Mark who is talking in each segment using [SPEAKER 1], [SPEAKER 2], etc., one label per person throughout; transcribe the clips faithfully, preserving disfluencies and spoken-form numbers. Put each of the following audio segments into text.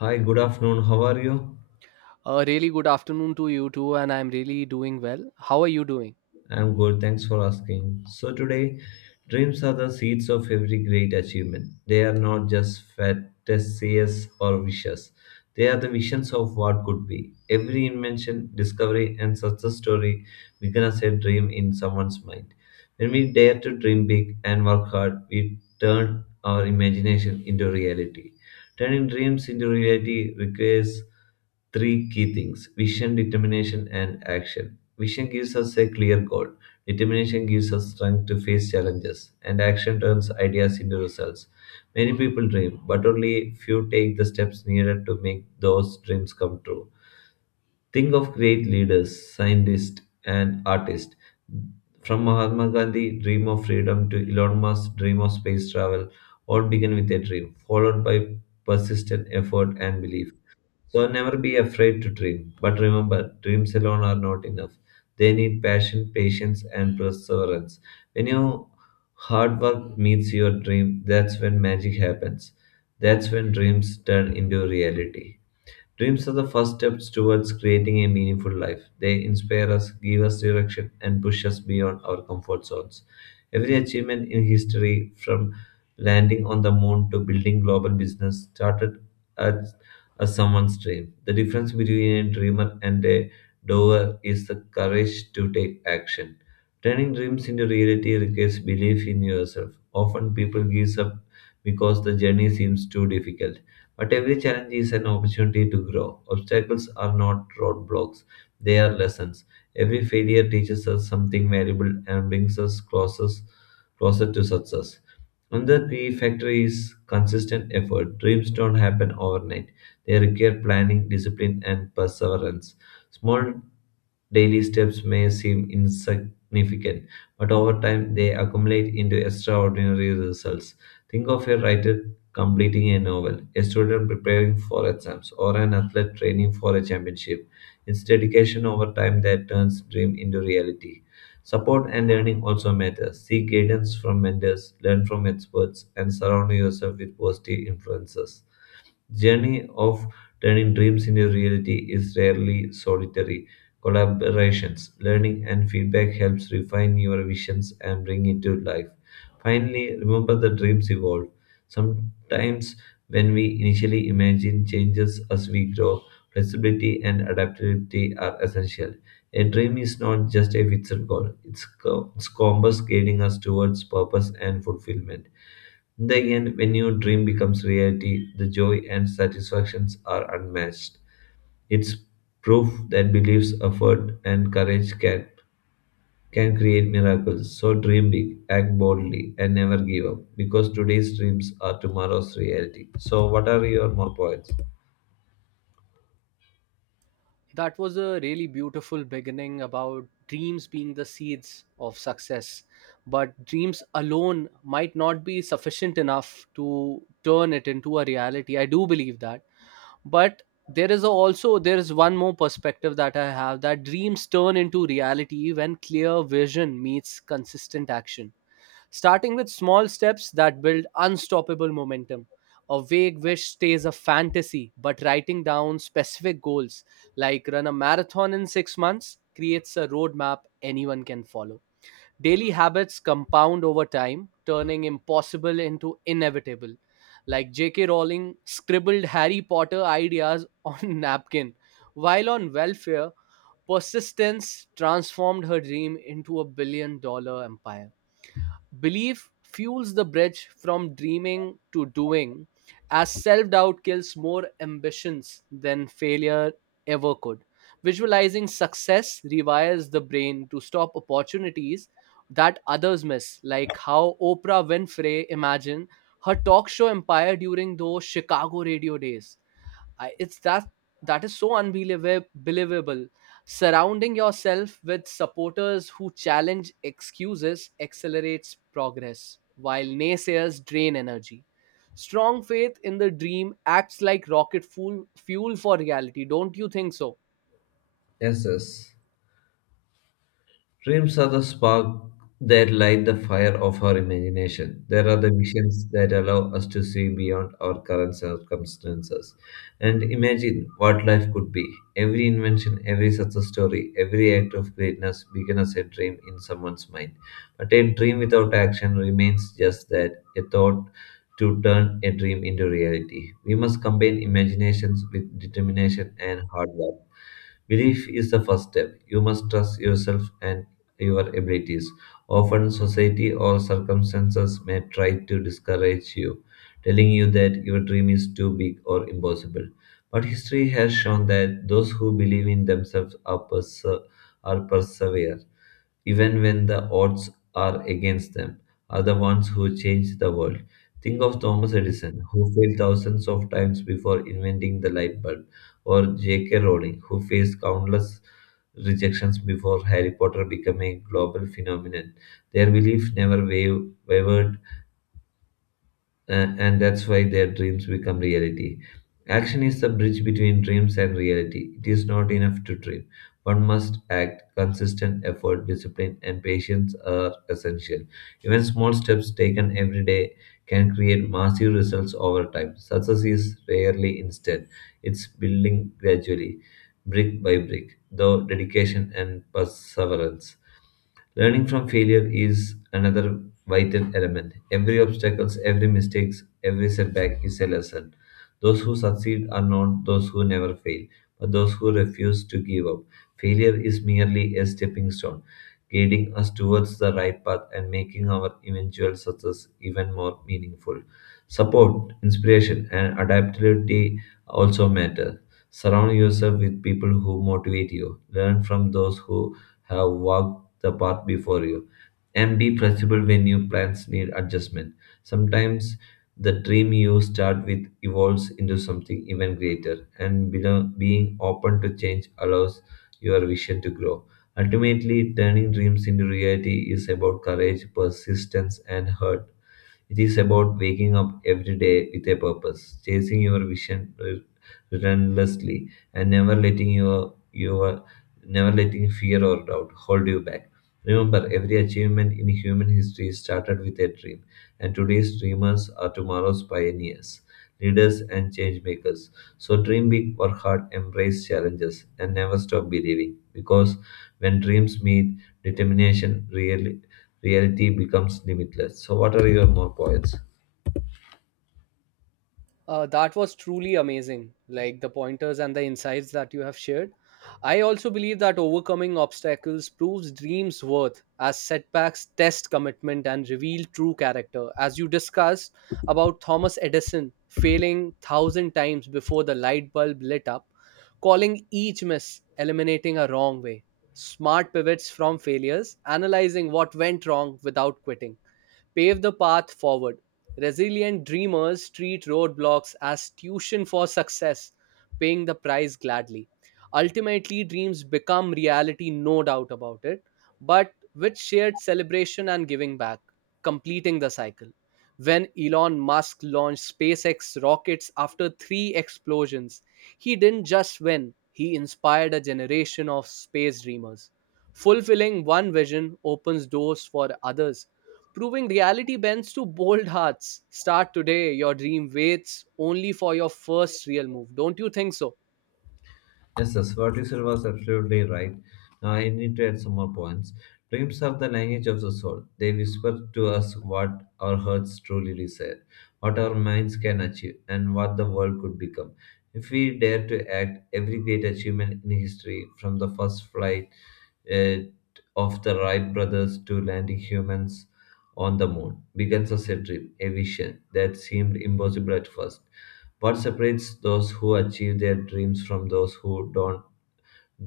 [SPEAKER 1] Hi, good afternoon. How are you?
[SPEAKER 2] A really good afternoon to you too, and I'm really doing well. How are you doing?
[SPEAKER 1] I'm good. Thanks for asking. So, today, dreams are the seeds of every great achievement. They are not just fantasies or wishes, they are the visions of what could be. Every invention, discovery, and success story begins as a dream in someone's mind. When we dare to dream big and work hard, we turn our imagination into reality. Turning dreams into reality requires three key things: vision, determination, and action. Vision gives us a clear goal, determination gives us strength to face challenges, and action turns ideas into results. Many people dream, but only few take the steps needed to make those dreams come true. Think of great leaders, scientists, and artists. From Mahatma Gandhi, dream of freedom to Elon Musk, dream of space travel, all begin with a dream, followed by persistent effort and belief. So never be afraid to dream. But remember, dreams alone are not enough. They need passion, patience, and perseverance. When your hard work meets your dream, that's when magic happens. That's when dreams turn into reality. Dreams are the first steps towards creating a meaningful life. They inspire us, give us direction, and push us beyond our comfort zones. Every achievement in history, from landing on the moon to building global business, started as, as someone's dream. The difference between a dreamer and a doer is the courage to take action. Turning dreams into reality requires belief in yourself. Often people give up because the journey seems too difficult. But every challenge is an opportunity to grow. Obstacles are not roadblocks, they are lessons. Every failure teaches us something valuable and brings us closer, closer to success. Another key factor is consistent effort. Dreams don't happen overnight. They require planning, discipline, and perseverance. Small daily steps may seem insignificant, but over time they accumulate into extraordinary results. Think of a writer completing a novel, a student preparing for exams, or an athlete training for a championship. It's dedication over time that turns dream into reality. Support and learning also matter. Seek guidance from mentors, learn from experts, and surround yourself with positive influences. Journey of turning dreams into reality is rarely solitary. Collaborations, learning, and feedback helps refine your visions and bring it to life. Finally, remember the dreams evolve. Sometimes, when we initially imagine changes as we grow, flexibility and adaptability are essential. A dream is not just a fixed goal, it's, co- it's compass guiding us towards purpose and fulfillment. In the end, when your dream becomes reality, the joy and satisfactions are unmatched. It's proof that beliefs, effort, and courage can can create miracles. So dream big, act boldly, and never give up. Because today's dreams are tomorrow's reality. So, what are your more points?
[SPEAKER 2] That was a really beautiful beginning about dreams being the seeds of success. But dreams alone might not be sufficient enough to turn it into a reality. I do believe that. But there is a- also there is one more perspective that I have, that dreams turn into reality when clear vision meets consistent action, starting with small steps that build unstoppable momentum. A vague wish stays a fantasy, but writing down specific goals, like run a marathon in six months, creates a roadmap anyone can follow. Daily habits compound over time, turning impossible into inevitable. Like J K. Rowling scribbled Harry Potter ideas on napkin. While on welfare, persistence transformed her dream into a billion dollar empire. Belief fuels the bridge from dreaming to doing, as self doubt kills more ambitions than failure ever could. Visualizing success rewires the brain to stop opportunities that others miss, like how Oprah Winfrey imagined her talk show empire during those Chicago radio days. I, it's that that is so unbelievable believable. Surrounding yourself with supporters who challenge excuses accelerates progress, while naysayers drain energy. Strong faith in the dream acts like rocket fuel fuel for reality. Don't you think so?
[SPEAKER 1] Yes, yes. Dreams are the spark that light the fire of our imagination. There are the visions that allow us to see beyond our current circumstances and imagine what life could be. Every invention, every success story, every act of greatness began as a dream in someone's mind. But a dream without action remains just that, a thought. To turn a dream into reality, we must combine imaginations with determination and hard work. Belief is the first step. You must trust yourself and your abilities. Often, society or circumstances may try to discourage you, telling you that your dream is too big or impossible. But history has shown that those who believe in themselves are, perse- are persevere even when the odds are against them, are the ones who change the world. Think of Thomas Edison, who failed thousands of times before inventing the light bulb, or J K. Rowling, who faced countless rejections before Harry Potter became a global phenomenon. Their belief never wav- wavered a- and that's why their dreams become reality. Action is the bridge between dreams and reality. It is not enough to dream. One must act. Consistent effort, discipline, and patience are essential. Even small steps taken every day can create massive results over time. Success is rarely instant, it's building gradually, brick by brick, though dedication and perseverance. Learning from failure is another vital element. Every obstacle, every mistake, every setback is a lesson. Those who succeed are not those who never fail, but those who refuse to give up. Failure is merely a stepping stone, guiding us towards the right path and making our eventual success even more meaningful. Support, inspiration, and adaptability also matter. Surround yourself with people who motivate you. Learn from those who have walked the path before you. And be flexible when your plans need adjustment. Sometimes the dream you start with evolves into something even greater, and belo- being open to change allows your vision to grow. Ultimately, turning dreams into reality is about courage, persistence, and hurt. It is about waking up every day with a purpose, chasing your vision re- relentlessly, and never letting your your never letting fear or doubt hold you back. Remember, every achievement in human history started with a dream, and today's dreamers are tomorrow's pioneers, leaders, and change makers. So dream big, work hard, embrace challenges, and never stop believing. Because when dreams meet, determination, really reality becomes limitless. So, what are your more points?
[SPEAKER 2] Uh, that was truly amazing, like the pointers and the insights that you have shared. I also believe that overcoming obstacles proves dreams worth, as setbacks test commitment and reveal true character. As you discussed about Thomas Edison failing thousand times before the light bulb lit up, calling each miss eliminating a wrong way, smart pivots from failures, analyzing what went wrong without quitting, pave the path forward. Resilient dreamers treat roadblocks as tuition for success, paying the price gladly. Ultimately, dreams become reality, no doubt about it, but with shared celebration and giving back, completing the cycle. When Elon Musk launched SpaceX rockets after three explosions, he didn't just win, he inspired a generation of space dreamers. Fulfilling one vision opens doors for others, proving reality bends to bold hearts. Start today. Your dream waits only for your first real move. Don't you think so?
[SPEAKER 1] Yes, yes, what you said was absolutely right. Now, I need to add some more points. Dreams are the language of the soul. They whisper to us what our hearts truly desire, what our minds can achieve, and what the world could become. If we dare to act, every great achievement in history, from the first flight uh, of the Wright brothers to landing humans on the moon, begins as a dream, a vision that seemed impossible at first. What separates those who achieve their dreams from those who don't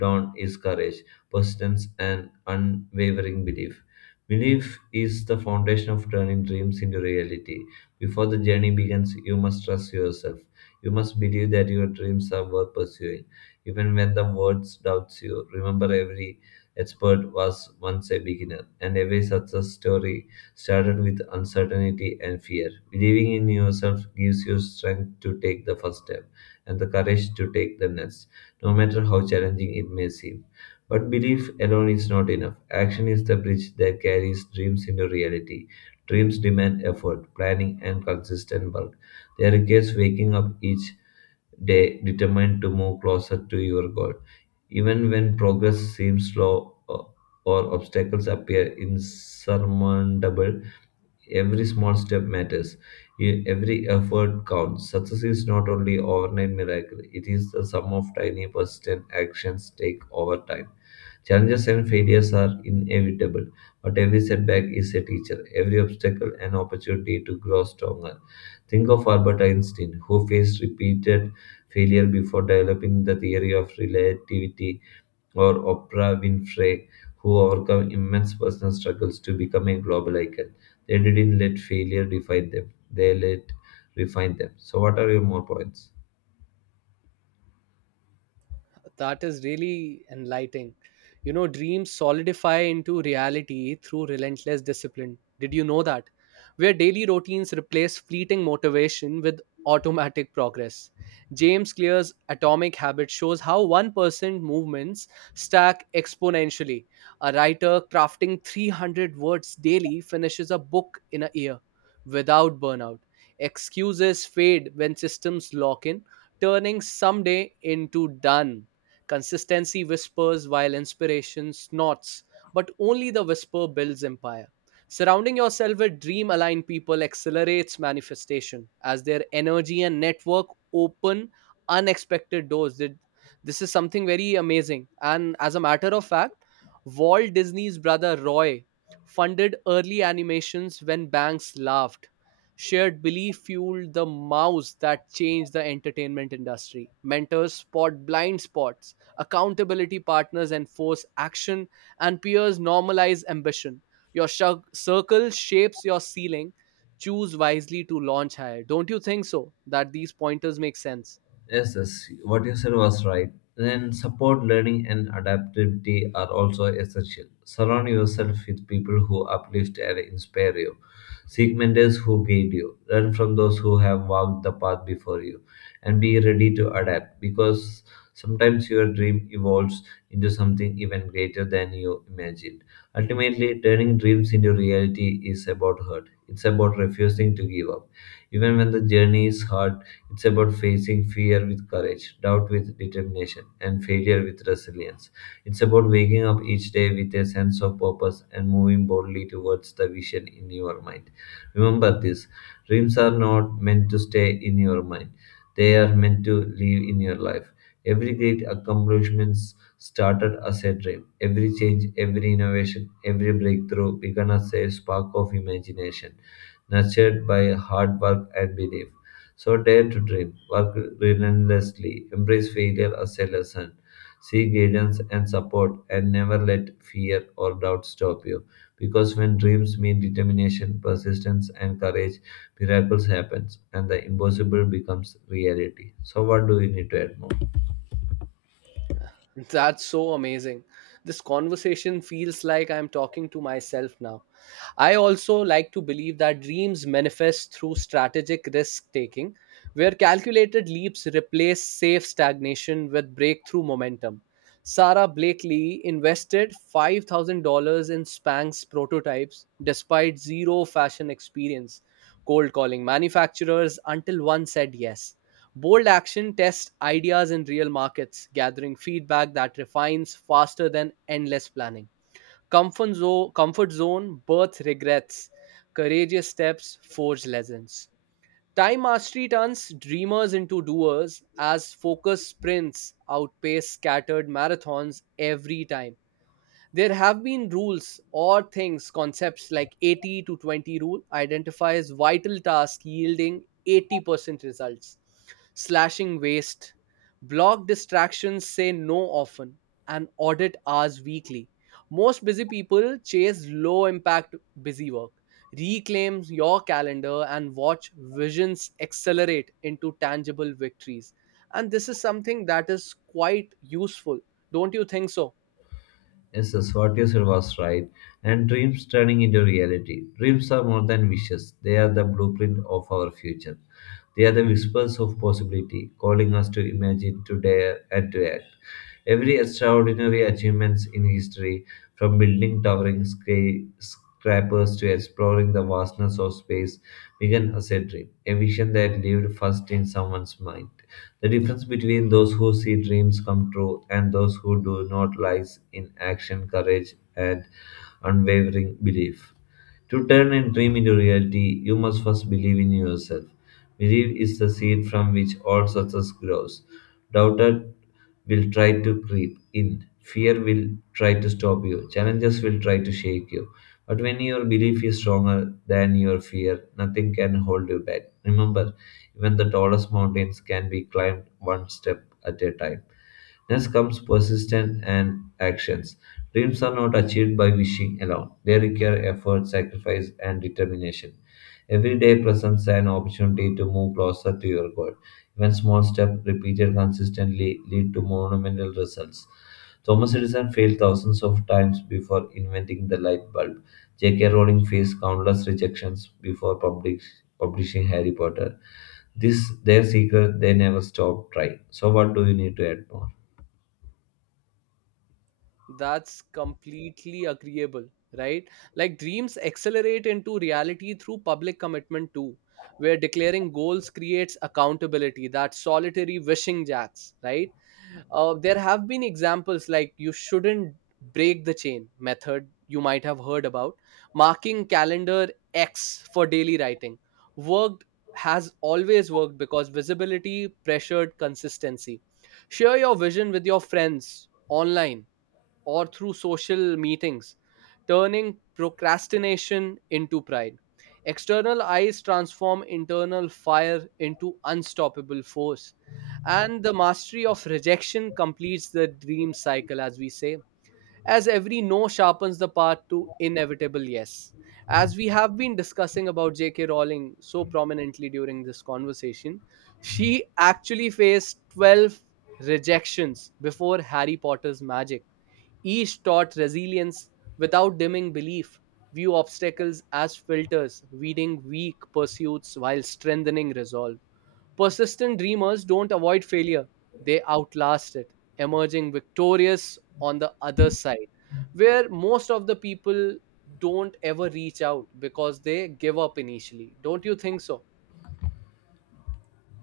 [SPEAKER 1] Dawn is courage, persistence, and unwavering belief. Belief is the foundation of turning dreams into reality. Before the journey begins, you must trust yourself. You must believe that your dreams are worth pursuing. Even when the world doubts you, remember every expert was once a beginner, and every success story started with uncertainty and fear. Believing in yourself gives you strength to take the first step and the courage to take the next, no matter how challenging it may seem. But belief alone is not enough. Action is the bridge that carries dreams into reality. Dreams demand effort, planning, and consistent work. They require waking up each day determined to move closer to your goal. Even when progress seems slow or or obstacles appear insurmountable, every small step matters. E- Every effort counts. Success is not only overnight miracle, it is the sum of tiny persistent actions take over time. Challenges and failures are inevitable, but every setback is a teacher, every obstacle an opportunity to grow stronger. Think of Albert Einstein, who faced repeated failure before developing the theory of relativity, or Oprah Winfrey, who overcome immense personal struggles to become a global icon. They didn't let failure define them, they let refine them. So, what are your more points?
[SPEAKER 2] That is really enlightening. You know, dreams solidify into reality through relentless discipline. Did you know that? Where daily routines replace fleeting motivation with automatic progress. James Clear's Atomic Habit shows how one percent movements stack exponentially. A writer crafting three hundred words daily finishes a book in a year without burnout. Excuses fade when systems lock in, turning someday into done. Consistency whispers while inspiration snorts, but only the whisper builds empire. Surrounding yourself with dream aligned people accelerates manifestation, as their energy and network open unexpected doors. Th- This is something very amazing. And as a matter of fact, Walt Disney's brother Roy funded early animations when banks laughed. Shared belief fueled the mouse that changed the entertainment industry. Mentors spot blind spots, accountability partners enforce action, and peers normalize ambition. Your shug- circle shapes your ceiling. Choose wisely to launch higher. Don't you think so? That these pointers make sense?
[SPEAKER 1] Yes, yes, what you said was right. Then support, learning, and adaptability are also essential. Surround yourself with people who uplift and inspire you. Seek mentors who guide you. Learn from those who have walked the path before you. And be ready to adapt because sometimes your dream evolves into something even greater than you imagined. Ultimately, turning dreams into reality is about hurt. It's about refusing to give up. Even when the journey is hard, it's about facing fear with courage, doubt with determination, and failure with resilience. It's about waking up each day with a sense of purpose and moving boldly towards the vision in your mind. Remember this: dreams are not meant to stay in your mind, they are meant to live in your life. Every great accomplishment started as a dream. Every change, every innovation, every breakthrough began as a spark of imagination, nurtured by hard work and belief. So dare to dream, work relentlessly, embrace failure as a lesson, seek guidance and support, and never let fear or doubt stop you. Because when dreams meet determination, persistence, and courage, miracles happen and the impossible becomes reality. So, what do we need to add more?
[SPEAKER 2] That's so amazing. This conversation feels like I'm talking to myself now. I also like to believe that dreams manifest through strategic risk taking, where calculated leaps replace safe stagnation with breakthrough momentum. Sarah Blakely invested five thousand dollars in Spanx prototypes despite zero fashion experience, cold calling manufacturers until one said yes. Bold action tests ideas in real markets, gathering feedback that refines faster than endless planning. Comfort zone, comfort zone birth regrets, courageous steps forge legends. Time mastery turns dreamers into doers, as focus sprints outpace scattered marathons every time. There have been rules or things, concepts like eighty to twenty rule identifies vital tasks yielding eighty percent results, slashing waste. Block distractions, say no often, and audit hours weekly. Most busy people chase low impact busy work. Reclaim your calendar and watch visions accelerate into tangible victories. And this is something that is quite useful. Don't you think so?
[SPEAKER 1] Yes, yes, what you said was right. And dreams turning into reality. Dreams are more than wishes, they are the blueprint of our future. They are the whispers of possibility, calling us to imagine, to dare, and to act. Every extraordinary achievements in history, from building towering skyscrapers to exploring the vastness of space, Megan as a dream, a vision that lived first in someone's mind. The difference between those who see dreams come true and those who do not lies in action, courage, and unwavering belief. To turn a dream into reality, you must first believe in yourself. Belief is the seed from which all success grows. Doubter will try to creep in. Fear will try to stop you. Challenges will try to shake you. But when your belief is stronger than your fear, nothing can hold you back. Remember, even the tallest mountains can be climbed one step at a time. Next comes persistence and actions. Dreams are not achieved by wishing alone. They require effort, sacrifice, and determination. Every day presents an opportunity to move closer to your goal. Even small steps repeated consistently lead to monumental results. Thomas Edison failed thousands of times before inventing the light bulb. J K. Rowling faced countless rejections before public, publishing Harry Potter. This their secret; they never stopped trying. So, what do you need to add more?
[SPEAKER 2] That's completely agreeable, right? Like dreams accelerate into reality through public commitment too, where declaring goals creates accountability, that solitary wishing jacks, right? Uh, there have been examples, like you shouldn't break the chain method, you might have heard about, marking calendar X for daily writing. Worked Has always worked because visibility pressured consistency. Share your vision with your friends online or through social meetings, turning procrastination into pride. External eyes transform internal fire into unstoppable force. And the mastery of rejection completes the dream cycle, as we say, as every no sharpens the path to inevitable yes. As we have been discussing about J K. Rowling so prominently during this conversation, she actually faced twelve rejections before Harry Potter's magic. Each taught resilience without dimming belief. View obstacles as filters, weeding weak pursuits while strengthening resolve. Persistent dreamers don't avoid failure, they outlast it, emerging victorious on the other side, where most of the people don't ever reach out because they give up initially. Don't you think so?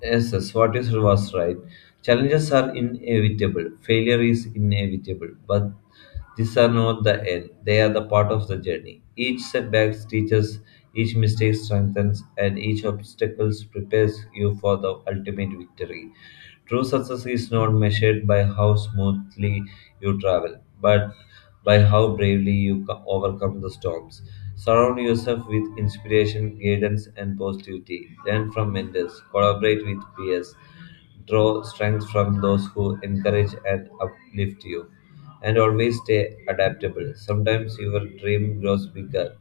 [SPEAKER 1] Yes, yes, what is was right. Challenges are inevitable. Failure is inevitable, but these are not the end. They are the part of the journey. Each setback teaches, each mistake strengthens, and each obstacle prepares you for the ultimate victory. True success is not measured by how smoothly you travel, but by how bravely you co- overcome the storms. Surround yourself with inspiration, guidance, and positivity. Learn from mentors, collaborate with peers, draw strength from those who encourage and uplift you. And always stay adaptable. Sometimes your dream grows bigger.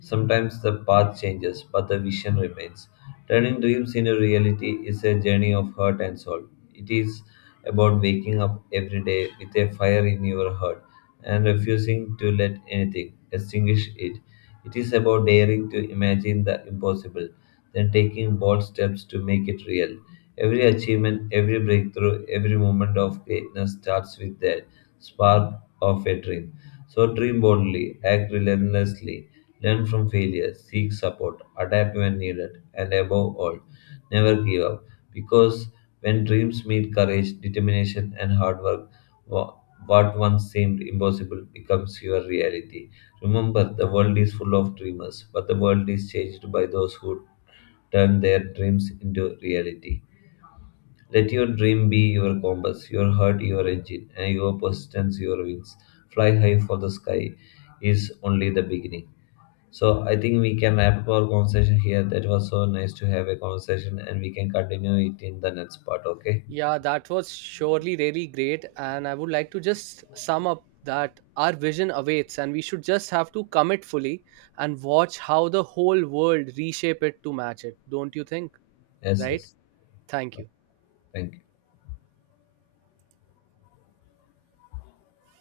[SPEAKER 1] Sometimes the path changes, but the vision remains. Turning dreams into reality is a journey of heart and soul. It is about waking up every day with a fire in your heart and refusing to let anything extinguish it. It is about daring to imagine the impossible, then taking bold steps to make it real. Every achievement, every breakthrough, every moment of greatness starts with that spark of a dream. So dream boldly, act relentlessly. Learn from failure, seek support, adapt when needed, and above all, never give up. Because when dreams meet courage, determination, and hard work, wha- what once seemed impossible becomes your reality. Remember, the world is full of dreamers, but the world is changed by those who turn their dreams into reality. Let your dream be your compass, your heart your engine, and your persistence your wings. Fly high for the sky is only the beginning. So I think we can wrap up our conversation here. That was so nice to have a conversation, and we can continue it in the next part. Okay?
[SPEAKER 2] Yeah, that was surely really great. And I would like to just sum up that our vision awaits and we should just have to commit fully and watch how the whole world reshape it to match it. Don't you think?
[SPEAKER 1] Yes,
[SPEAKER 2] Right?
[SPEAKER 1] yes.
[SPEAKER 2] Thank you.
[SPEAKER 1] Thank you.